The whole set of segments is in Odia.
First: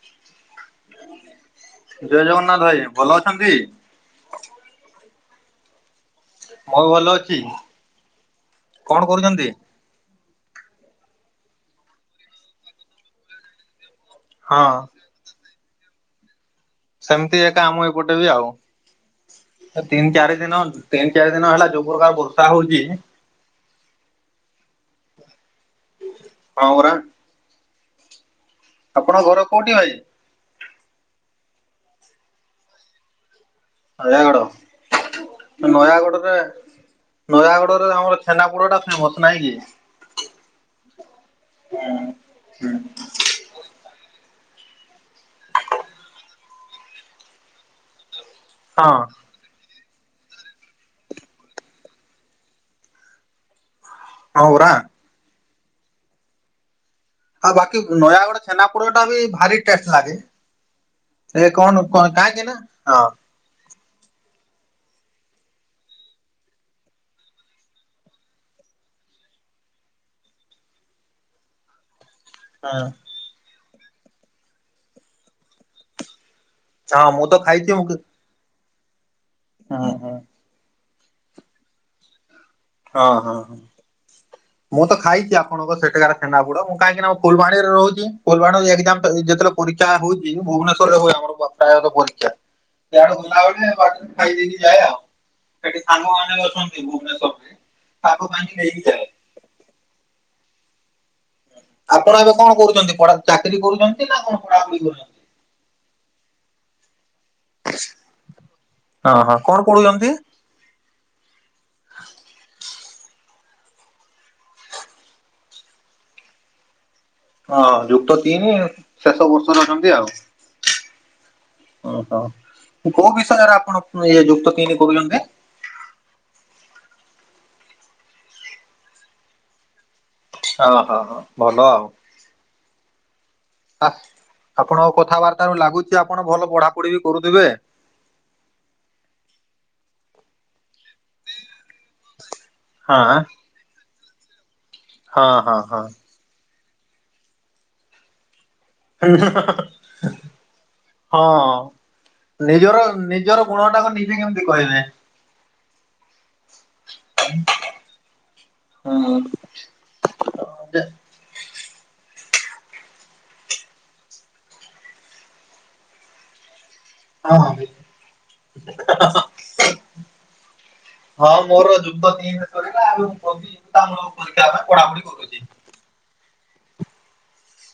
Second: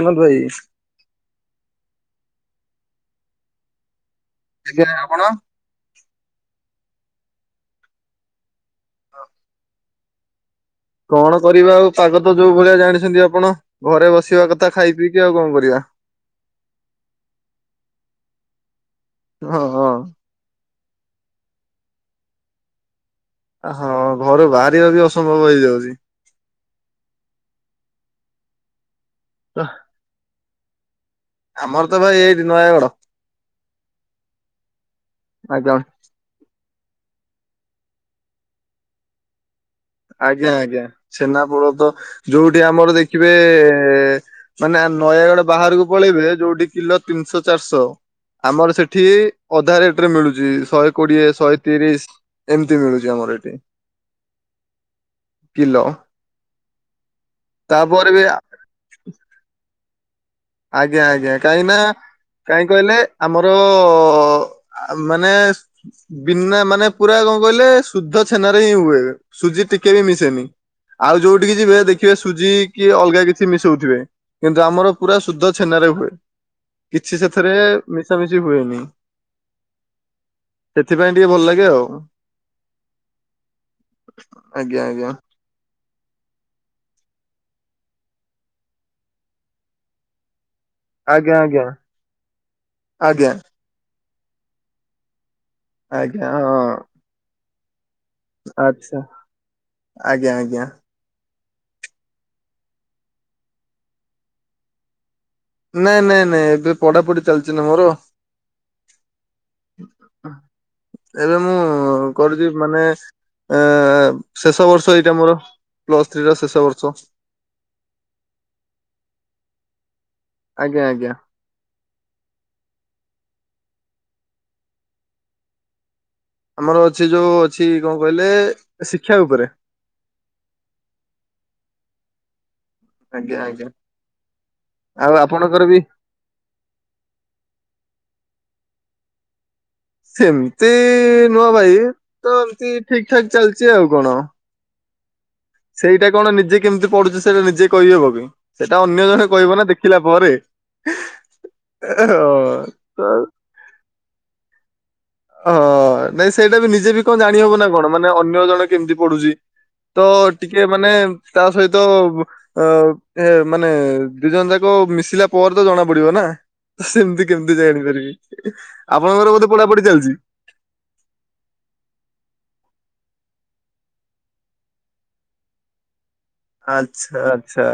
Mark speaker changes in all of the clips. Speaker 1: ବିନଦ ଭାଇ
Speaker 2: ଜୟ ଜଗନ୍ନାଥ ଭାଇ, ଭଲ ଅଛନ୍ତି।
Speaker 1: ଆଜ୍ଞା ଆପଣ।
Speaker 2: ମୁଁ ବି ଭଲ ଅଛି କଣ କରୁଛନ୍ତି।
Speaker 1: କଣ କରିବା ଆଉ ପାଗତ ଯୋଉ ଭଳିଆ ଜାଣିଛନ୍ତି ଆପଣ ଘରେ ବସିବା
Speaker 2: ହଁ
Speaker 1: କଥା ଖାଇ ପିଇକି ଆଉ କଣ କରିବା।
Speaker 2: ସେମିତି ଏକା ଆମ ଏପଟେ ବି ଆଉ
Speaker 1: ହଁ ହଁ
Speaker 2: ତିନି ଚାରି ଦିନ ତିନି ଚାରି ଦିନ ହେଲା ଯେଉଁ ପ୍ରକାର ବର୍ଷା ହଉଛି
Speaker 1: ହଁ ଘରୁ ବାହାରିବାବି ଅସମ୍ଭବ ହେଇଯାଉଛି।
Speaker 2: ହଁ ପରା। ଆପଣଙ୍କ ଘର କୋଉଠି ଭାଇ।
Speaker 1: ଆମ ଘର ତ ଭାଇ ଏଇଠି ନୟାଗଡ଼।
Speaker 2: ନୟାଗଡ
Speaker 1: ଆଜ୍ଞା
Speaker 2: ନୟାଗଡରେ ନୟାଗଡ଼ରେ ଆମର ଛେନାପୋଡ ଟା ଫେମସ ନାଇଁ କି?
Speaker 1: ଆଜ୍ଞା ଆଜ୍ଞା ଛେନାପୋଡ଼ ତ ଯୋଉଠି
Speaker 2: ହୁଁ।
Speaker 1: ଆମର ଦେଖିବେ ମାନେ ନୟାଗଡ ବାହାରକୁ ପଳେଇବେ ଯୋଉଠି କିଲୋ ତିନିଶହ ଚାରିଶହ ଆମର
Speaker 2: ହଁ।
Speaker 1: ସେଠି ଅଧା ରେଟରେ ମିଳୁଛି ଶହେ କୋଡିଏ ଶହେ ତିରିଶ ଏମିତି ମିଳୁଛି ଆମର ଏଠି।
Speaker 2: ହଁ ପରା।
Speaker 1: କିଲ।
Speaker 2: ଆଉ ବାକି
Speaker 1: ବି
Speaker 2: ନୟାଗଡ ଛେନାପୋଡଟା ବି ଭାରି ଟେଷ୍ଟ ଲାଗେ।
Speaker 1: ଆଜ୍ଞା ଆଜ୍ଞା
Speaker 2: ଏ
Speaker 1: କାହିଁକି
Speaker 2: କଣ
Speaker 1: ନା
Speaker 2: କଣ କାହିଁକି ନା
Speaker 1: କାହିଁ କହିଲେ
Speaker 2: ହଁ
Speaker 1: ଆମର ମାନେ। ବିନା ମାନେ ପୁରା କଣ କହିଲେ ଶୁଦ୍ଧ ଛେନାରେ ହିଁ ହୁଏ ସୁଜି ଟିକେବି ମିଶେନି। ଆଉ ଯୋଉଠିକି ଯିବେ ଦେଖି କି ସୁଜି
Speaker 2: ହଁ
Speaker 1: କିଅଲଗା କିଛି ମିଶଉଥିବେ କିନ୍ତୁ ଆମର ପୁରା ଶୁଦ୍ଧ ଛେନାରେ ହୁଏ।
Speaker 2: ହଁ
Speaker 1: କିଛି
Speaker 2: ମୁଁ ତ
Speaker 1: ସେଥିରେ
Speaker 2: ଖାଇଛି ମୁଁ
Speaker 1: ମିଶାମିଶି ହୁଏନି।
Speaker 2: ହଁ ହଁ।
Speaker 1: ସେଥିପାଇଁ ଟିକେ ଭଲ ଲାଗେ ଆଉ।
Speaker 2: ହଁ ହଁ ହଁ
Speaker 1: ଆଜ୍ଞା
Speaker 2: ମୁଁ ତ
Speaker 1: ଆଜ୍ଞା
Speaker 2: ଖାଇଛି ଆ ଆପଣଙ୍କ ସେଠାକାର ଚେନାପୁଡ ମୁଁ କାହିଁକିନା ମୁଁ ଫୁଲବାଣୀରେ ରହୁଛି ଫୁଲବାଣୀ ଏକ୍ଜାମ ଯେତବେଳେ ପରୀକ୍ଷା ହଉଛି ଭୁବନେଶ୍ୱର [unintelligible]
Speaker 1: ଆଜ୍ଞା
Speaker 2: ହୁଏ
Speaker 1: ଆଜ୍ଞା
Speaker 2: ଆମର [unintelligible] ପରୀକ୍ଷା
Speaker 1: ଆଜ୍ଞା
Speaker 2: [unintelligible] ବାଟରେ ଖାଇଦକି ଯାଏଆଉ। ସେଠି
Speaker 1: ଆଜ୍ଞା
Speaker 2: ସାଙ୍ଗମାନେ ଅଛନ୍ତି ଭୁବନେଶ୍ଵରରେ।
Speaker 1: ଆଛା ଆଜ୍ଞା ଆଜ୍ଞା।
Speaker 2: ଆପଣ ଏବେ କଣ କରୁଛନ୍ତି ଚାକିରି କରୁଛନ୍ତି ନା କଣ ପଢାପଢି କରୁଛନ୍ତି।
Speaker 1: ନାଇଁ ନାଇଁ ନାଇଁ ଏବେ ପଢାପଢି ଚାଲିଛି ନା ମୋର
Speaker 2: ହଁ ହଁ କଣ ପଢୁଛନ୍ତି?
Speaker 1: ଏବେ ମୁଁ କରିଛି ମାନେ। ଏ ଶେଷ ବର୍ଷ ଏଇଟା ମୋର ପ୍ଲସ ଥ୍ରୀ ର ଶେଷ ବର୍ଷ
Speaker 2: ହଁ ଯୁକ୍ତ ତିନି ଶେଷ ବର୍ଷରେ ଅଛନ୍ତି ଆଉ।
Speaker 1: ଆଜ୍ଞା ଆଜ୍ଞା।
Speaker 2: ଓହୋ କୋଉ ବିଷୟରେ ଆପଣ ଇଏ ଯୁକ୍ତ ତିନି କହୁଛନ୍ତି।
Speaker 1: ଆମର ଅଛି ଯୋଉ ଅଛି କଣ କହିଲେ ଶିକ୍ଷା ଉପରେ
Speaker 2: ହ ହଁ ହ ଭଲ ଆଉ
Speaker 1: ଆଜ୍ଞା ଆଜ୍ଞା
Speaker 2: ଆ ଆପଣଙ୍କ
Speaker 1: ଆଉ
Speaker 2: କଥାବାର୍ତ୍ତା ର
Speaker 1: ଆପଣଙ୍କର ବି
Speaker 2: ଲାଗୁଛି ଆପଣ ଭଲ ପଢାପଢି ବି କରୁଥିବେ।
Speaker 1: ସେମିତି ନୁହ ଭାଇ ତ ଏମତି
Speaker 2: ହଁ
Speaker 1: ଠିକ ଠାକ ଚାଲିଛି ଆଉ କଣ।
Speaker 2: ହଁ ହଁ। ହଁ
Speaker 1: ସେଇଟା କଣ ନିଜେ କେମିତି ପଡୁଛୁ ସେଇଟା ନିଜେ କହିହେବ କି? ସେଟା ଅନ୍ୟ ଜଣେ କହିବ ନା ଦେଖିଲା ପରେ ହଁ
Speaker 2: ନିଜର
Speaker 1: ତ
Speaker 2: ନିଜର ଗୁଣ ଟାକୁ ନିଜେ କେମିତି କହିବେ।
Speaker 1: ହ ନାଇଁ ସେଇଟା ବି ନିଜେ ବି କଣ ଜାଣି ହବ ନା କଣ ମାନେ ଅନ୍ୟ ଜଣେ
Speaker 2: ହଁ
Speaker 1: କେମିତି ପଢୁଛି। ତ ଟିକେ ମାନେ ତା ସହିତ ଅ ଏ ମାନେ ଦି ଜଣ ଯାକ ମିଶିଲା ପରେ ତ ଜଣା ପଡିବ ନା। ସେମିତି କେମିତି
Speaker 2: ହଁ
Speaker 1: ଯାଇ ଆଣିପାରିବି ଆପଣଙ୍କର ବୋଧେ ପଢାପଢି ଚାଲି
Speaker 2: ହଁ ମୋର ଯୁକ୍ତ ତିନି ସରିଲା ଆଗକୁ। [unintelligible] ତାପର ଆଉ ପରୀକ୍ଷା ହେଲା ପଡାପୁଡି କରୁଛି।
Speaker 1: ଆଛା ଆଛା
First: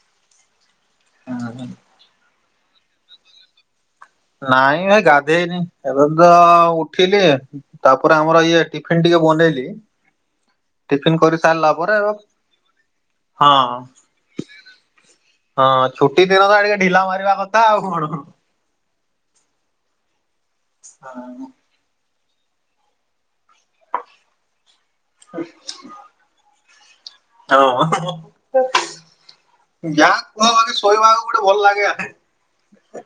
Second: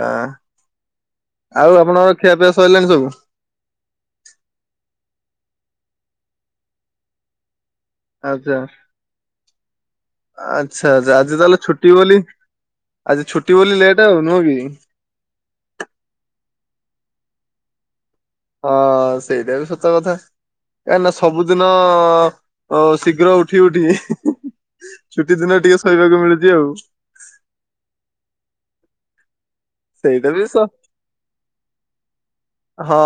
Speaker 1: ଆଉ ଆପଣଙ୍କର ଖିଆପିଆ ସରିଲାଣି ସବୁ।
Speaker 2: ନାଇଁ ଭାଇ ଗାଧେଇନି ଏବେ ତ ଉଠିଲି ତାପରେ ଆମର
Speaker 1: ଆଚ୍ଛା
Speaker 2: ଇଏ ଟିଫିନ ଟିକେ ବନେଇଲି।
Speaker 1: ଆଚ୍ଛା
Speaker 2: ଟିଫିନ
Speaker 1: ଆଚ୍ଛା
Speaker 2: କରି
Speaker 1: ଆଜି ତାହେଲେ
Speaker 2: ସାରିଲା
Speaker 1: ଛୁଟି
Speaker 2: ପରେ ହଁ
Speaker 1: ବୋଲି ଆଜି ଛୁଟି ବୋଲି ଲେଟ୍ ଆଉ ନୁହଁ କି।
Speaker 2: ହଁ ଛୁଟି ଦିନ ତ ଏଣିକେ ଢିଲା ମାରିବା କଥା ଆଉ କଣ।
Speaker 1: ହଁ ସେଇଟା ବି ସତ କଥା କାହିଁକି ନା ସବୁଦିନ। ତ ଶୀଘ୍ର ଉଠି ଉଠି ଛୁଟି ଦିନରେ ଟିକେ ଶୋଇିବାକୁ ମିଳୁଛି ଆଉ।
Speaker 2: ହଁ। ଜା
Speaker 1: ସେଇଟା ବି
Speaker 2: କହ
Speaker 1: ସ
Speaker 2: ଆଜି ଶୋଇବାକୁ ଗୋଟେ ଭଲ ଲାଗେ ହେଁ।
Speaker 1: ହଁ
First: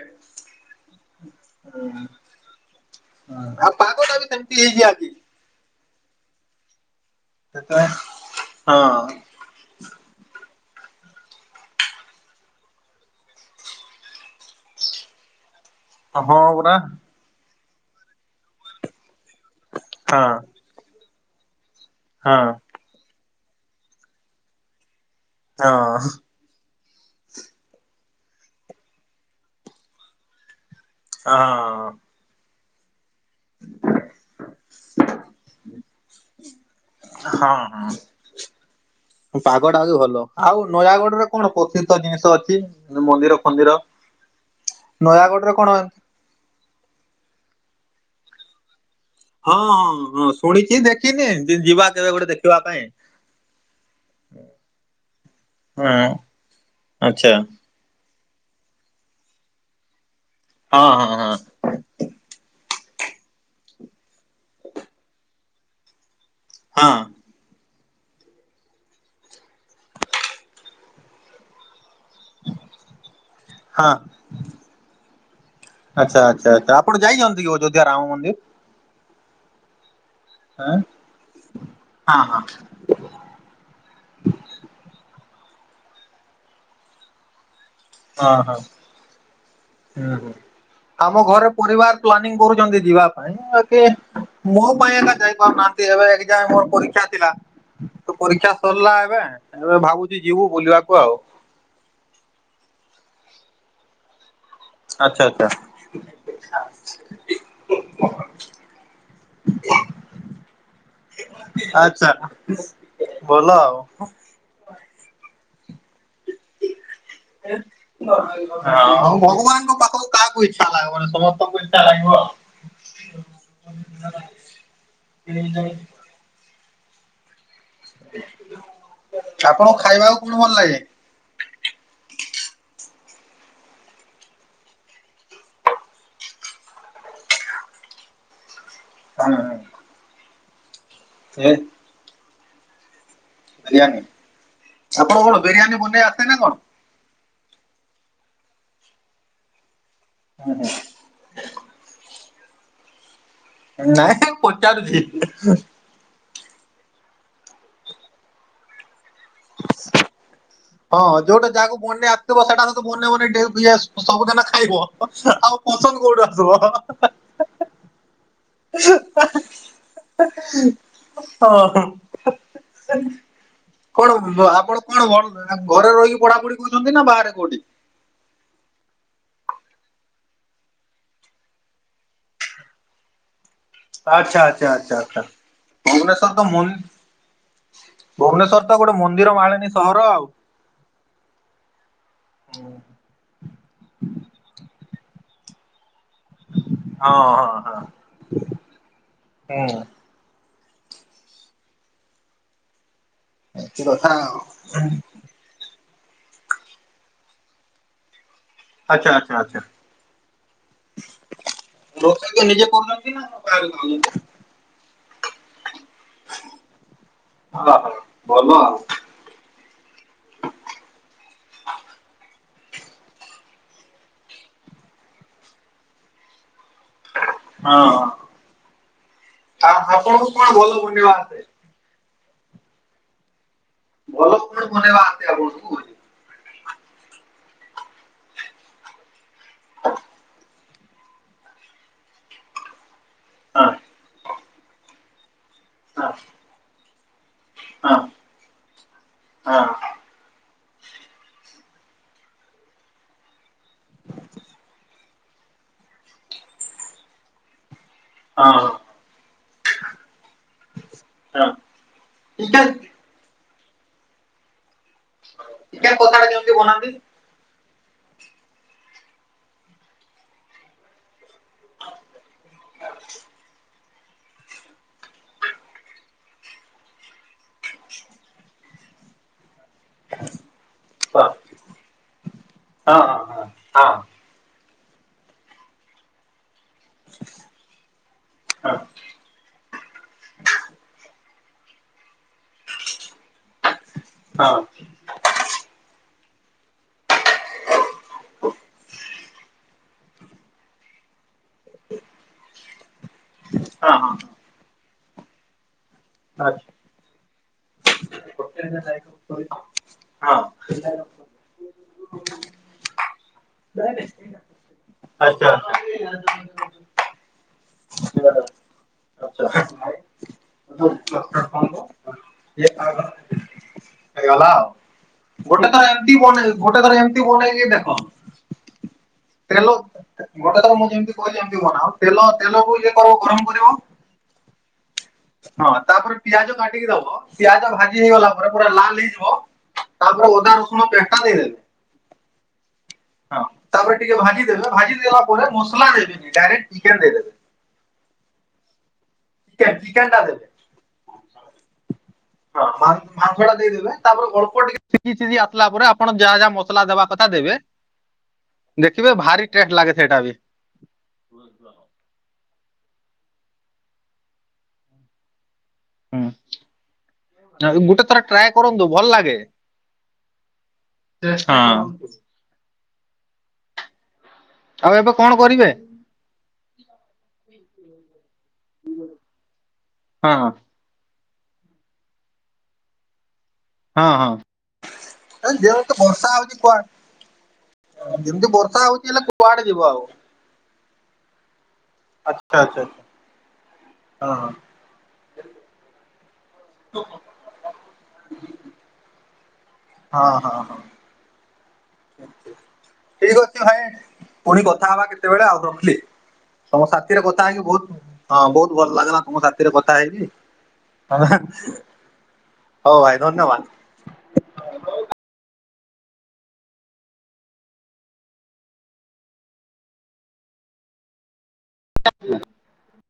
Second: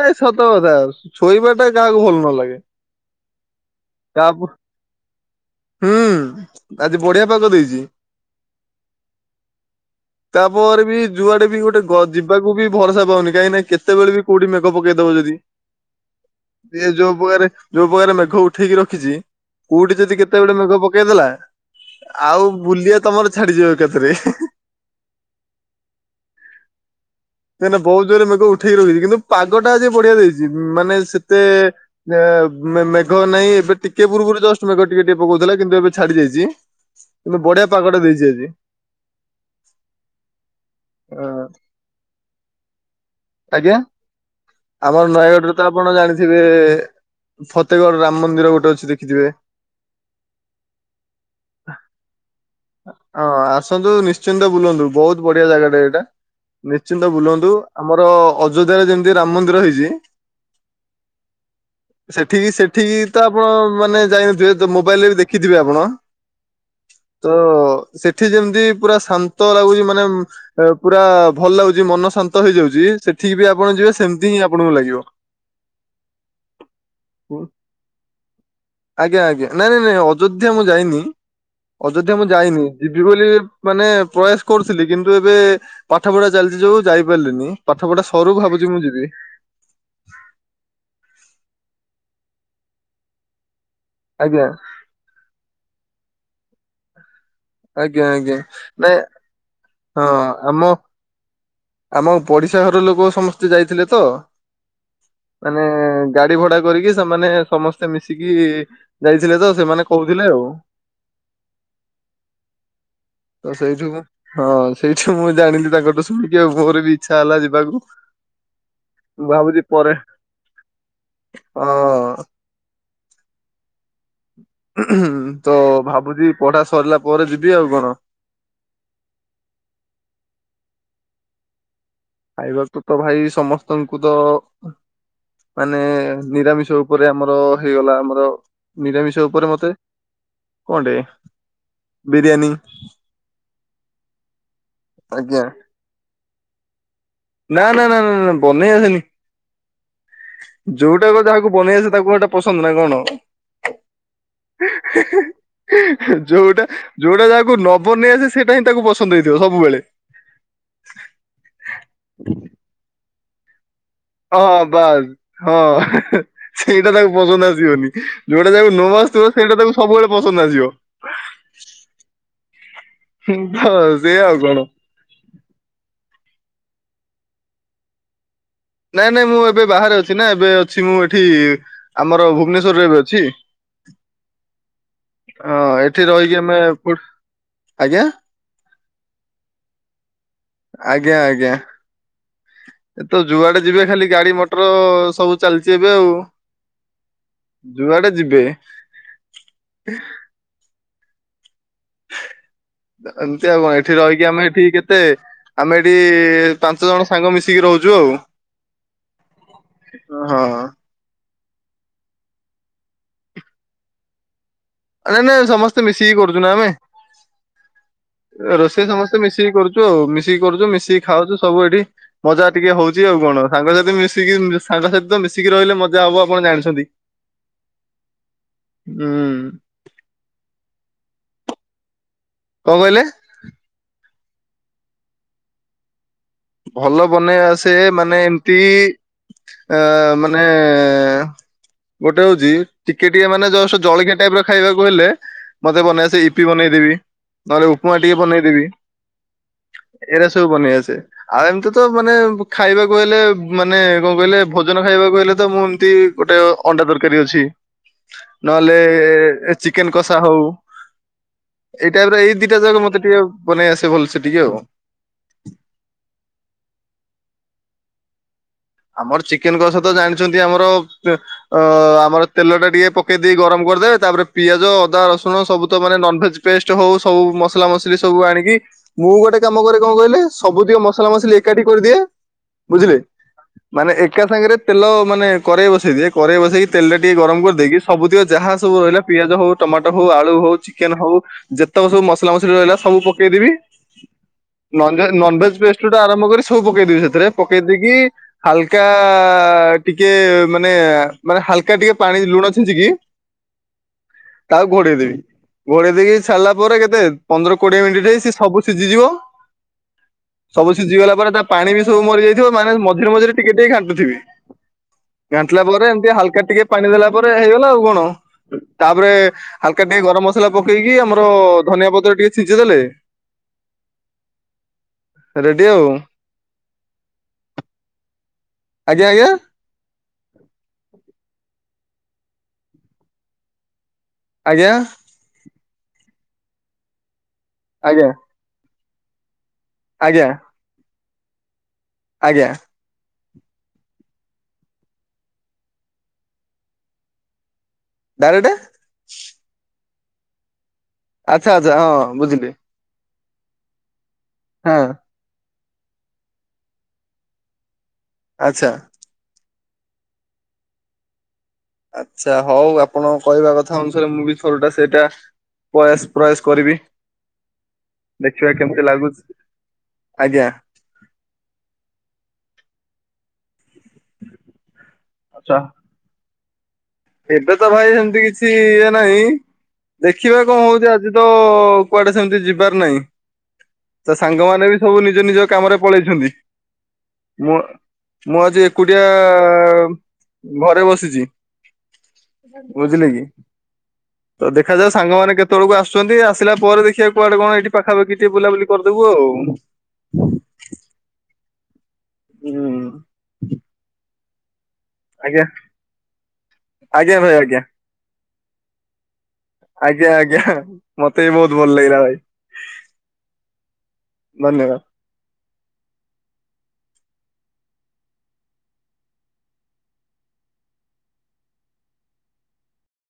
Speaker 1: ନାଇଁ ସତ କଥା ଶୋଇବା ଟା କାହାକୁ ଭଲ ନ ଲାଗେ।
Speaker 2: ହଁ ଆଉ ପାଗ ଟା
Speaker 1: ତା
Speaker 2: ବି ସେମିତି ହେଇଛି ଆଜି।
Speaker 1: ହୁଁ ଆଜି ବଢିଆ ପାଗ ଦେଇଛି।
Speaker 2: ସେଥିପାଇଁ ହଁ
Speaker 1: ତାପରେ ବି ଯୁଆଡେ ବି ଗୋଟେ ଗ ଯିବାକୁ ବି ଭରସା ପାଉନି କାହିଁକି କେତେବେଳେ ବି କଉଠି ମେଘ ପକେଇଦବ ଯଦି।
Speaker 2: ହଁ ପରା
Speaker 1: ସେ ଯୋଉ ପ୍ରକାର ଯୋଉ ପ୍ରକାର ମେଘ ଉଠେଇକି ରଖିଛି କୋଉଠି ଯଦି
Speaker 2: ହଁ ହଁ
Speaker 1: କେ ମେଘ ପକେଇଦେଲା ଆଉ ବୁଲିିବା ତମର ଛାଡିଯିବ ଏ କାଥେରେ।
Speaker 2: ହଁ।
Speaker 1: କାଇକିନା ବହୁତଜୋରେ ମେଘ ଉଠକି ରଖିଛି କିନ୍ତୁ ପାଗଟା ଆଜି ବଢିଆ ଦେଇଛି ମାନେ ସେତେ
Speaker 2: ହଁ
Speaker 1: ମେଘ ନାହିଁ ଏବେ ଟିକେ ପୂର୍ବରୁ ଜଷ୍ଟ ମେଘ ଟିକେ ଟିକେ ପକଉଥିଲା କିନ୍ତୁ ଏବେ ଛାଡି ଯାଇଛି। କିନ୍ତୁ ବଢିଆ ପାଗଟେ
Speaker 2: ହଁ
Speaker 1: ଦେଇଛି ଆଜି।
Speaker 2: ପାଗଟା ହଉଛି ଭଲ ଆଉ ନୟାଗଡରେ
Speaker 1: ହଁ
Speaker 2: କଣ ପ୍ରସିଦ୍ଧ ଜିନିଷ ଅଛି ମନ୍ଦିର ଫନ୍ଦିର
Speaker 1: ଆଜ୍ଞା ଆମର
Speaker 2: ନୟାଗଡରେ
Speaker 1: ନୟାଗଡ଼ରେ
Speaker 2: କଣ
Speaker 1: ତ ଆପଣ ଜାଣି ଥିବେ ଫତେଗଡ ରାମ ମନ୍ଦିର ଗୋଟେ ଅଛି ଦେଖିଥିବେ।
Speaker 2: ହଁ ହଁ ହଁ ଶୁଣିଛିି ଦେଖିନି ଯିବା କେବେ ଗୋଟେ ଦେଖିବା ପାଇଁ।
Speaker 1: ହଁ ଆସନ୍ତୁ ନିଶ୍ଚିନ୍ତ ବୁଲନ୍ତୁ ବହୁତ ବଢିଆ ଜାଗାଟା ଏଇଟା
Speaker 2: ହଁ
Speaker 1: ନିଶ୍ଚି
Speaker 2: ଆଚ୍ଛା
Speaker 1: ବୁଲନ୍ତୁ ଆମର ଅଯୋଧ୍ୟରେ ଯେମିତି ରାମ ମନ୍ଦିର ହେଇଛି।
Speaker 2: ହଁ ହଁ ହଁ।
Speaker 1: ସେଠିକି ସେଠିକି ତ ଆପଣ ମାନେ ଯାଇନଥିବେ ମୋବାଇଲରେ ବି ଦେଖିଥିବେ ଆପଣ।
Speaker 2: ହଁ।
Speaker 1: ତ ସେଠି ଯେମିତି ପୁରା ଶାନ୍ତ ଲାଗୁଛି ମାନେ ପୁରା ଭଲ ଲାଗୁ ଛି ମନ ଶାନ୍ତ ହେଇଯାଉଛି ସେଠିକି ବି ଆପଣ
Speaker 2: ହଁ
Speaker 1: ଯିବେ ସେମତି ହିଁ ଆପଣଙ୍କୁ ଲାଗିବ।
Speaker 2: ଆଚ୍ଛା ଆଚ୍ଛା ଆଛା ଆପଣ ଯାଇ ଯଛନ୍ତି କି ଅଯୋଧ୍ୟା ରାମ ମନ୍ଦିର୍।
Speaker 1: ଆଜ୍ଞା ଆଜ୍ଞା ନାଇଁ ନାଇଁ ନାଇଁ ଅଯୋଧ୍ୟା ମୁଁ ଯାଇନି ଅଯୋଧ୍ୟା
Speaker 2: ହଁ
Speaker 1: ମୁଁ
Speaker 2: ହଁ
Speaker 1: ଯାଇନି। ଯିବି ବୋଲି ମାନେ ପ୍ରୟାସ କରୁଥିଲି କିନ୍ତୁ ଏବେ ପାଠ ପଢା ଚାଲିଛି ଯୋଗୁ ଯାଇପାରିଲିନି। ପାଠପଢା ସରୁ
Speaker 2: ହଁ ହଁ
Speaker 1: ଭାବୁଛି ମୁଁ ଯିବି।
Speaker 2: ହୁଁ ହୁଁ ଆମ ଘରେ ପରିବାର ପ୍ଲାନିଂ କରୁଛନ୍ତି ଯିବା ପାଇଁ ବାକି
Speaker 1: ଆଜ୍ଞା
Speaker 2: ମୋ ପାଇଁ ଏକା ଯାଇପାରୁନାହାନ୍ତି ଏବେ ଏ [unintelligible] ମୋର ପରୀକ୍ଷା ଥିଲା।
Speaker 1: ଆଜ୍ଞା
Speaker 2: ତ
Speaker 1: ଆଜ୍ଞା
Speaker 2: ପରୀକ୍ଷା ସରିଲା
Speaker 1: ନାଇଁ
Speaker 2: ଏବେ। ଏବେ
Speaker 1: ହଁ
Speaker 2: ଭାବୁଛି ଯିବୁ
Speaker 1: ଆମ
Speaker 2: ବୁଲିବାକୁ ଆଉ।
Speaker 1: ଆମ ପଡିଶା ଘର ଲୋକ ସମସ୍ତେ ଯାଇଥିଲେ ତ।
Speaker 2: ଆଚ୍ଛା ଆଚ୍ଛା
Speaker 1: ମାନେ ଗାଡି ଭଡା କରିକି ସେମାନେ ସମସ୍ତେ ମିଶିକି ଯାଇଥିଲେ ତ ସେମାନେ କହୁଥିଲେ ଆଉ।
Speaker 2: ଆଚ୍ଛା
Speaker 1: ତ
Speaker 2: ଭଲ
Speaker 1: ସେଇଠୁ
Speaker 2: ଆଉ।
Speaker 1: ହଁ ସେଇଠୁ ମୁଁ ଜାଣିଲି ତାଙ୍କଠୁ ଶୁଣିକି। ଆଉ ମୋର ବି ଇଚ୍ଛା ହେଲା ଯିବାକୁ
Speaker 2: ହଁ
Speaker 1: ମୁଁ ଭାବୁଛି
Speaker 2: ଭଗବାନଙ୍କ
Speaker 1: ପରେ
Speaker 2: ପାଖକୁ କାହାକୁ ଇଚ୍ଛା ଲାଗିବ ନାହିଁ, ସମସ୍ତଙ୍କୁ ଇଚ୍ଛା ଲାଗିବ।
Speaker 1: ହଁ
Speaker 2: [inaudible]
Speaker 1: ଉଁହୁଁ ତ ଭାବୁଛି ପଢା ସରିଲା ପରେ ଯିବି ଆଉ କଣ।
Speaker 2: ଆପଣଙ୍କୁ ଖାଇବାକୁ କଣ ଭଲ ଲାଗେ?
Speaker 1: ଖାଇବାକୁ ତ ଭାଇ ସମସ୍ତଙ୍କୁ ତ ମାନେ ନିରାମିଷ ଉପରେ ଆମର ହେଇଗଲା ଆମର ନିରାମିଷ ଉପରେ ମତେ କଣ ଟେ
Speaker 2: ଏଁ
Speaker 1: ବିରିୟାନୀ
Speaker 2: ବିରିୟାନୀ। ଆପଣଙ୍କୁ
Speaker 1: ଆଜ୍ଞା
Speaker 2: କଣ ବିରିୟାନୀ ବନେଇ ଆସେ ନା କଣ?
Speaker 1: ନା ନା ନା ନା ନା ନା ବନେଇ ଆସେନି। ଯୋଉ ଟା କଣ ଯାହାକୁ ବନେଇ ଆସେ ତାକୁ କଣ ସେଇଟା ପସନ୍ଦ ନାଁ କଣ?
Speaker 2: ନାଇଁ ମୁଁ ପଚାରୁଛି।
Speaker 1: ଯୋଉଟା ଯୋଉଟା ଯାହାକୁ ନ ବନେଇ ଆସେ ସେଇଟା ହିଁ ତାକୁ ପସ୍ ନ୍ଦ ହେଇଥିବ ସବୁବେଳେ।
Speaker 2: ହଁ ଯୋଉଟା ଯାହାକୁ ବନେଇ ଆସୁଥିବ ସେଇଟା ତ ସେ ବନେଇ ବନେଇ ଡେଲ୍ ୟସ୍
Speaker 1: ହଁ ବାସ୍ ହଁ ହେଁ ହେଁ
Speaker 2: କୋଉଠୁ ଆସିବ
Speaker 1: ସେଇଟା ତାକୁ ପସନ୍ଦ ଆସିବନି। ଯୋଉଟା ଯାହାକୁ ନ ଆସୁଥିବ ସେଇଟା ତାକୁ ସବୁବେଳେ ପସନ୍ଦ ଆସିବ।
Speaker 2: [unintelligible]
Speaker 1: ତ
Speaker 2: କଣ
Speaker 1: ସେଇଆ ଆଉ
Speaker 2: ବ ଆପଣ କଣ [unintelligible] ଘରେ ରହିକି ପଢାପଢି କରୁଛନ୍ତି ନା ବାହାରେ କୋଉଠି?
Speaker 1: ନାଇଁ ନାଇଁ ମୁଁ ଏବେ ବାହାରେ ଅଛି ନା। ଏବେ ଅଛି ମୁଁ ଏଠି ଆମର ଭୁବନେଶ୍ୱରରେ ଏବେ ଅଛି।
Speaker 2: ଆଚ୍ଛା ଆଚ୍ଛା ଆଚ୍ଛା ଆଚ୍ଛା
Speaker 1: ହଁ ଏଠି
Speaker 2: ଭୁବନେଶ୍ୱର
Speaker 1: ରହିକି
Speaker 2: ତ
Speaker 1: ଆମେ
Speaker 2: ମୁନ୍
Speaker 1: ଫୁଡ୍ ଆଜ୍ଞା
Speaker 2: ଭୁବନେଶ୍ଵର ତ ଗୋଟେ ମନ୍ଦିର ମାଳେନୀ ସହର ଆଉ।
Speaker 1: ଏଠି ତ ଯୁଆଡେ ଯିବେ ଖାଲି ଗାଡି ମଟର ସବୁ ଚାଲିଛି ଏବେ ଆଉ।
Speaker 2: ହଁ ହଁ ହଁ।
Speaker 1: ଯୁଆଡେ ଯିବେ।
Speaker 2: ହୁଁ
Speaker 1: ଏମିତି ଆଉ କଣ ଏଇଠି
Speaker 2: କଥା
Speaker 1: ରହିକି
Speaker 2: ଆଉ
Speaker 1: ଆମେ ଏଇଠି କେତେ ଆମେ ଏଇଠି ପାଞ୍ଚ ଜଣ ସାଙ୍ଗ ମିଶିକି ରହୁଛୁ ଆଉ।
Speaker 2: ଆଚ୍ଛା ଆଚ୍ଛା ଆଚ୍ଛା।
Speaker 1: ହଁ।
Speaker 2: ରୋଷଇ [unintelligible] ନିଜେ କରୁଛନ୍ତି ନା ବାହାରୁ ଖାଉଛନ୍ତି?
Speaker 1: ଆରେ ନାଇଁ ସମସ୍ତେ ମିଶିକି କରୁଛୁ ନା ଆମେ।
Speaker 2: [unintelligible] ହଁ
Speaker 1: ରୋଷେଇ ସମସ୍ତେ ମିଶିକି କରୁଛୁ ଆଉ। ମିଶିକି କରୁଛୁ, ମିଶିକି ଖାଉଛୁ ସବୁ ଏଇଠି ମଜା ଟିକେ ହଉଛି ଆଉ କଣ। ସାଙ୍ଗସାଥି ମିଶିକି ସାଙ୍ଗସାଥି ତ ମିଶିକି ରହିଲେ ମଜା ହବ ଆପଣ ଜାଣିଛନ୍ତି।
Speaker 2: ହଁ
Speaker 1: ହୁଁ କଣ
Speaker 2: ଆ-ଆପଣଙ୍କୁ କଣ ଭଲ ବନେଇବା ଆସେ?
Speaker 1: କଣ କହିଲେ?
Speaker 2: ଭଲ କଣ ବନେଇବା? [unintelligible]
Speaker 1: ଭଲ ବନେଇବାସେ ମାନେ ଏମତି ଅ-ମାନେ-ଏ ଗୋଟେ ହଉଛି ଟିକେ ଟିକେ ମାନେ
Speaker 2: ହଁ
Speaker 1: ଜଷ୍ଟ୍ ଜଳଖିଆଁ ଟାଇପ୍ ର ଖାଇବାକୁ ହେଲେ ମତେ ବନେଇ
Speaker 2: ହଁ।
Speaker 1: ଆସ ଇପି ବନେଇଦେବି, ନହେଲେ ଉପମା ଟିକେ
Speaker 2: ଚିକେନ
Speaker 1: ବନେଇଦେବି। ଏଇରା ସବୁ ବନେଇଆସେ। ଆଉ ଏମିତି ତ ମାନେ ଖାଇବାକୁ ହେଲେ ମାନେ କଣ କହିଲେ ଭୋଜନ ଖାଇବାକୁ ହେଲେ ତ ମୁଁ ଏମତି ଗୋଟେ ଅଣ୍ଡା ତରକାରୀ ଅଛି। ନହେଲେ ଚିକେନ କଷା ହଉ। ଏଇ ଟାଇପ୍ ରେ ଏଇ ଦିଇଟା ଯାକ
Speaker 2: ଚିକେନ
Speaker 1: ମତେ ଟିକେ ବନେଇ ଆସେ ଭଲସେ ଟିକେ ଆଉ।
Speaker 2: ଚିକେନ କଷା ଟା କେମିତି ବନାନ୍ତି?
Speaker 1: ଆମର ଚିକେନ କସା ତ ଜାଣିଛନ୍ତି ଆମର ତ୍ ଅ ଆମର ତେଲ ଟା ଟିକେ ପକେଇ ଦେଇ ଗରମ କରିଦେବେ, ତାପରେ ପିଆଜ ଅଦା ରସୁଣ ସବୁ ତ ମାନେ ନନ୍ ଭେଜ ପେଷ୍ଟ ହଉ ସବୁ ମସଲା ମସଲି ସବୁ ଆଣିକି ମୁଁ ଗୋଟେ କାମ କରେ କଣ କହିଲେ ସବୁତିକ ମସଲା ମସଲି ଏକାଠି କରିଦିଏ, ବୁଝିଲେ?
Speaker 2: ହଁ ହଁ
Speaker 1: ମାନେ ଏକା ସାଙ୍ଗରେ ତେଲ ମାନେ କରେଇ ବସେଇ ଦିଏ, କରେଇ ବସେଇ ତେଲ ଟିକେ ଗରମ କରିଦେଇକି ସବୁତିକ ଯାହା ସବୁ ରହିଲା ପିଆଜ ହଉ, ଟମାଟୋ ହଉ, ଆଳୁ ହଉ, ଚିକେନ ହଉ ଯେତେକ ସବୁ ମସଲା ମସଲି ରହିଲା ସବୁ ପକେଇଦେବି ନନ୍ ନନଭେଜ୍ ପେଷ୍ଟ ଠୁଁ ଆରମ୍ଭ କରି ସବୁ ପକେଇଦବି ସେଥିରେ ପକେଇ ଦେଇକି ହାଲକା ଟିକେ ମାନେ ମାନେ ହାଲକା ଟିକେ ପାଣି ଲୁଣ ଛିଞ୍ଚିକି ତାକୁ ଘୋଡେଇଦେବି ଘୋଡେଇ ଦେଇକି ସାରିଲା ପରେ କେତେ ପନ୍ଦର କୋଡିଏ ମିନିଟ୍ ହେଇ ସେ ସବୁ ସିଝିଯିବ ସବୁ ସିଝି ଗଲା ପରେ ତା ପାଣି ବି ସବୁ ମରି ଯାଇଥିବ ମାନେ ମଝିରେ ମଝିରେ ଟିକେ ଟିକେ ଘାଣ୍ଟୁଥିବି
Speaker 2: ଆଚ୍ଛା
Speaker 1: ଘାଣ୍ଟିଲା ପରେ ଏମିତି ହାଲକା ଟିକେ ପାଣି ଦେଲା ପରେ ହେଇଗଲା, ଆଉ କଣ। ତାପରେ ହାଲକା ଟିକେ ଗରମ ମସଲା ପକେଇକି ଆମର ଧନିଆ ପତ୍ର ଟିକେ ଛିଞ୍ଚିଦେଲେ
Speaker 2: ହେଇଗଲା ଆଉ,
Speaker 1: ରେଡି
Speaker 2: ଗୋଟେ
Speaker 1: ଆଉ।
Speaker 2: ଥର ଏମତି ବନେଇ ଗୋଟେ ଥର ଏମିତି ବନେଇକି ଦେଖ।
Speaker 1: ଆଜ୍ଞା ଆଜ୍ଞା।
Speaker 2: ତେଲ ଗୋଟେ ଥର ମୁଁ ଯେମିତି କହିିବି ସେମିତି ବନାଅ, ଆଉ ତେଲ ତେଲକୁ ଇଏ କରିବ ଗରମ କରିବ।
Speaker 1: ଆଜ୍ଞା।
Speaker 2: ହଁ ତାପରେ ପିଆଜ କାଟିକି ଦବ ପିଆଜ ଭାଜି
Speaker 1: ଆଜ୍ଞା
Speaker 2: ହେଇଗଲା ପରେ ପୁରା ଲାଲ ହେଇଯିବ।
Speaker 1: ଆଜ୍ଞା
Speaker 2: ତାପରେ ଅଦା ରସୁଣ ପେଟା ଦେଇଦେବେ।
Speaker 1: ଆଜ୍ଞା।
Speaker 2: ହଁ ତାପରେ ଟିକେ ଭାଜି ଦେବେ ଭାଜି ଦେଲା ପରେ ମସଲା ଦେବେନି ଡାଇରେକ୍ଟ ଚିକେନ ଦେଇଦେବେ।
Speaker 1: ଡାଇରେକ୍ଟେ?
Speaker 2: ଚିକେନ୍ ଟା ଦେବେ।
Speaker 1: ଆଚ୍ଛା ଆଚ୍ଛା ହଁ ହଁ ବୁଝିଲି।
Speaker 2: ହଁ ମା-ମାଂସ ଟା ଦେଇଦେବେ, ତାପରେ ଅଳ୍ପ
Speaker 1: ହଁ
Speaker 2: ଟିକେ କି ଶିଝି ଆସିଲା ପରେ ଆପଣ ଯାହା ଯାହା ମସଲା ଦେବା କଥା ଦେବେ
Speaker 1: ଆଚ୍ଛା।
Speaker 2: ଦେଖିବେ ଭାରି ଟେଷ୍ଟ ଲାଗେ ସେଇଟା ବି। ହୁଁ
Speaker 1: ଆଚ୍ଛା ହଉ ଆପଣଙ୍କ କହିବା କଥା ଅନୁସାରେ ମୁଁ ବି ଥରଟା ସେଇଟା ପ୍ରୟାସ ପ୍ରୟାସ କରିବି।
Speaker 2: ଗୋଟେ ଥର ଟ୍ରାଏ
Speaker 1: ଦେଖିବା କେମିତି
Speaker 2: କରନ୍ତୁ ଭଲ
Speaker 1: ଲାଗୁଛି
Speaker 2: ଲାଗେ।
Speaker 1: ଆଜ୍ଞା।
Speaker 2: ହଁ ଆଉ ଏବେ କଣ
Speaker 1: ଆଚ୍ଛା।
Speaker 2: କରିବେ?
Speaker 1: ଏବେ ତ ଭାଇ ସେମିତି କିଛି ଇଏ ନାହିଁ,
Speaker 2: ହଁ
Speaker 1: ଦେଖିବା କଣ ହଉଛି ଆ ଆଜି ତ କୁଆଡେ ସେମିତି ଯିବାର ନାହିଁ।
Speaker 2: ହଁ
Speaker 1: ତା
Speaker 2: ହଁ।
Speaker 1: ସାଙ୍ଗମାନେ ବି ସବୁ ନିଜ ନିଜ କାମରେ
Speaker 2: ଯେହେତୁ ବର୍ଷା
Speaker 1: ପଳେଇଛନ୍ତି।
Speaker 2: ହଉଛି କୁଆଡେ
Speaker 1: ମୁଁ ମୁଁ
Speaker 2: ଯେମିତି
Speaker 1: ଆଜି
Speaker 2: ବର୍ଷା ହଉଛି
Speaker 1: ଏକୁଟିଆ
Speaker 2: ହେଲେ କୁଆଡେ ଯିବ ଆଉ।
Speaker 1: ଘରେ ବସିଛି।
Speaker 2: ଆଚ୍ଛା ଆଚ୍ଛା
Speaker 1: ବୁଝିଲେ କି
Speaker 2: ହଁ
Speaker 1: ତ ଦେଖାଯାଉ ସାଙ୍ଗ ମାନେ କେତେବେଳକୁ ଆସୁଛନ୍ତି ଆସିଲା ପରେ ଦେଖିବା କୁଆଡେ କଣ ଏଠି ପାଖାପାଖି ଟିକେ ବୁଲାବୁଲି କରିଦବୁ ଆଉ
Speaker 2: ହଁ ହଁ ହଁ
Speaker 1: ହୁଁ
Speaker 2: ଠିକ ଅଛି ଭାଇ ପୁଣି କଥାହବା
Speaker 1: ଆଜ୍ଞା।
Speaker 2: କେତେବେଳେ ଆଉ ରଖିଲି ତମ
Speaker 1: ଆଜ୍ଞା
Speaker 2: ସାଥିରେ
Speaker 1: ଭାଇ
Speaker 2: କଥା
Speaker 1: ଆଜ୍ଞା
Speaker 2: ହେଇକି ବହୁତ ହଁ ବହୁତ ଭଲ ଲାଗିଲା। ତମ ସାଥିରେ କଥା
Speaker 1: ଆଜ୍ଞା
Speaker 2: ହେଇକି।
Speaker 1: ଆଜ୍ଞା ମତେ ବି
Speaker 2: ହଉ
Speaker 1: ବହୁତ ଭଲ ଲାଗିଲା ଭାଇ
Speaker 2: ଭାଇ ଧନ୍ୟବାଦ।
Speaker 1: ଧନ୍ୟବାଦ
Speaker 2: [inaudible]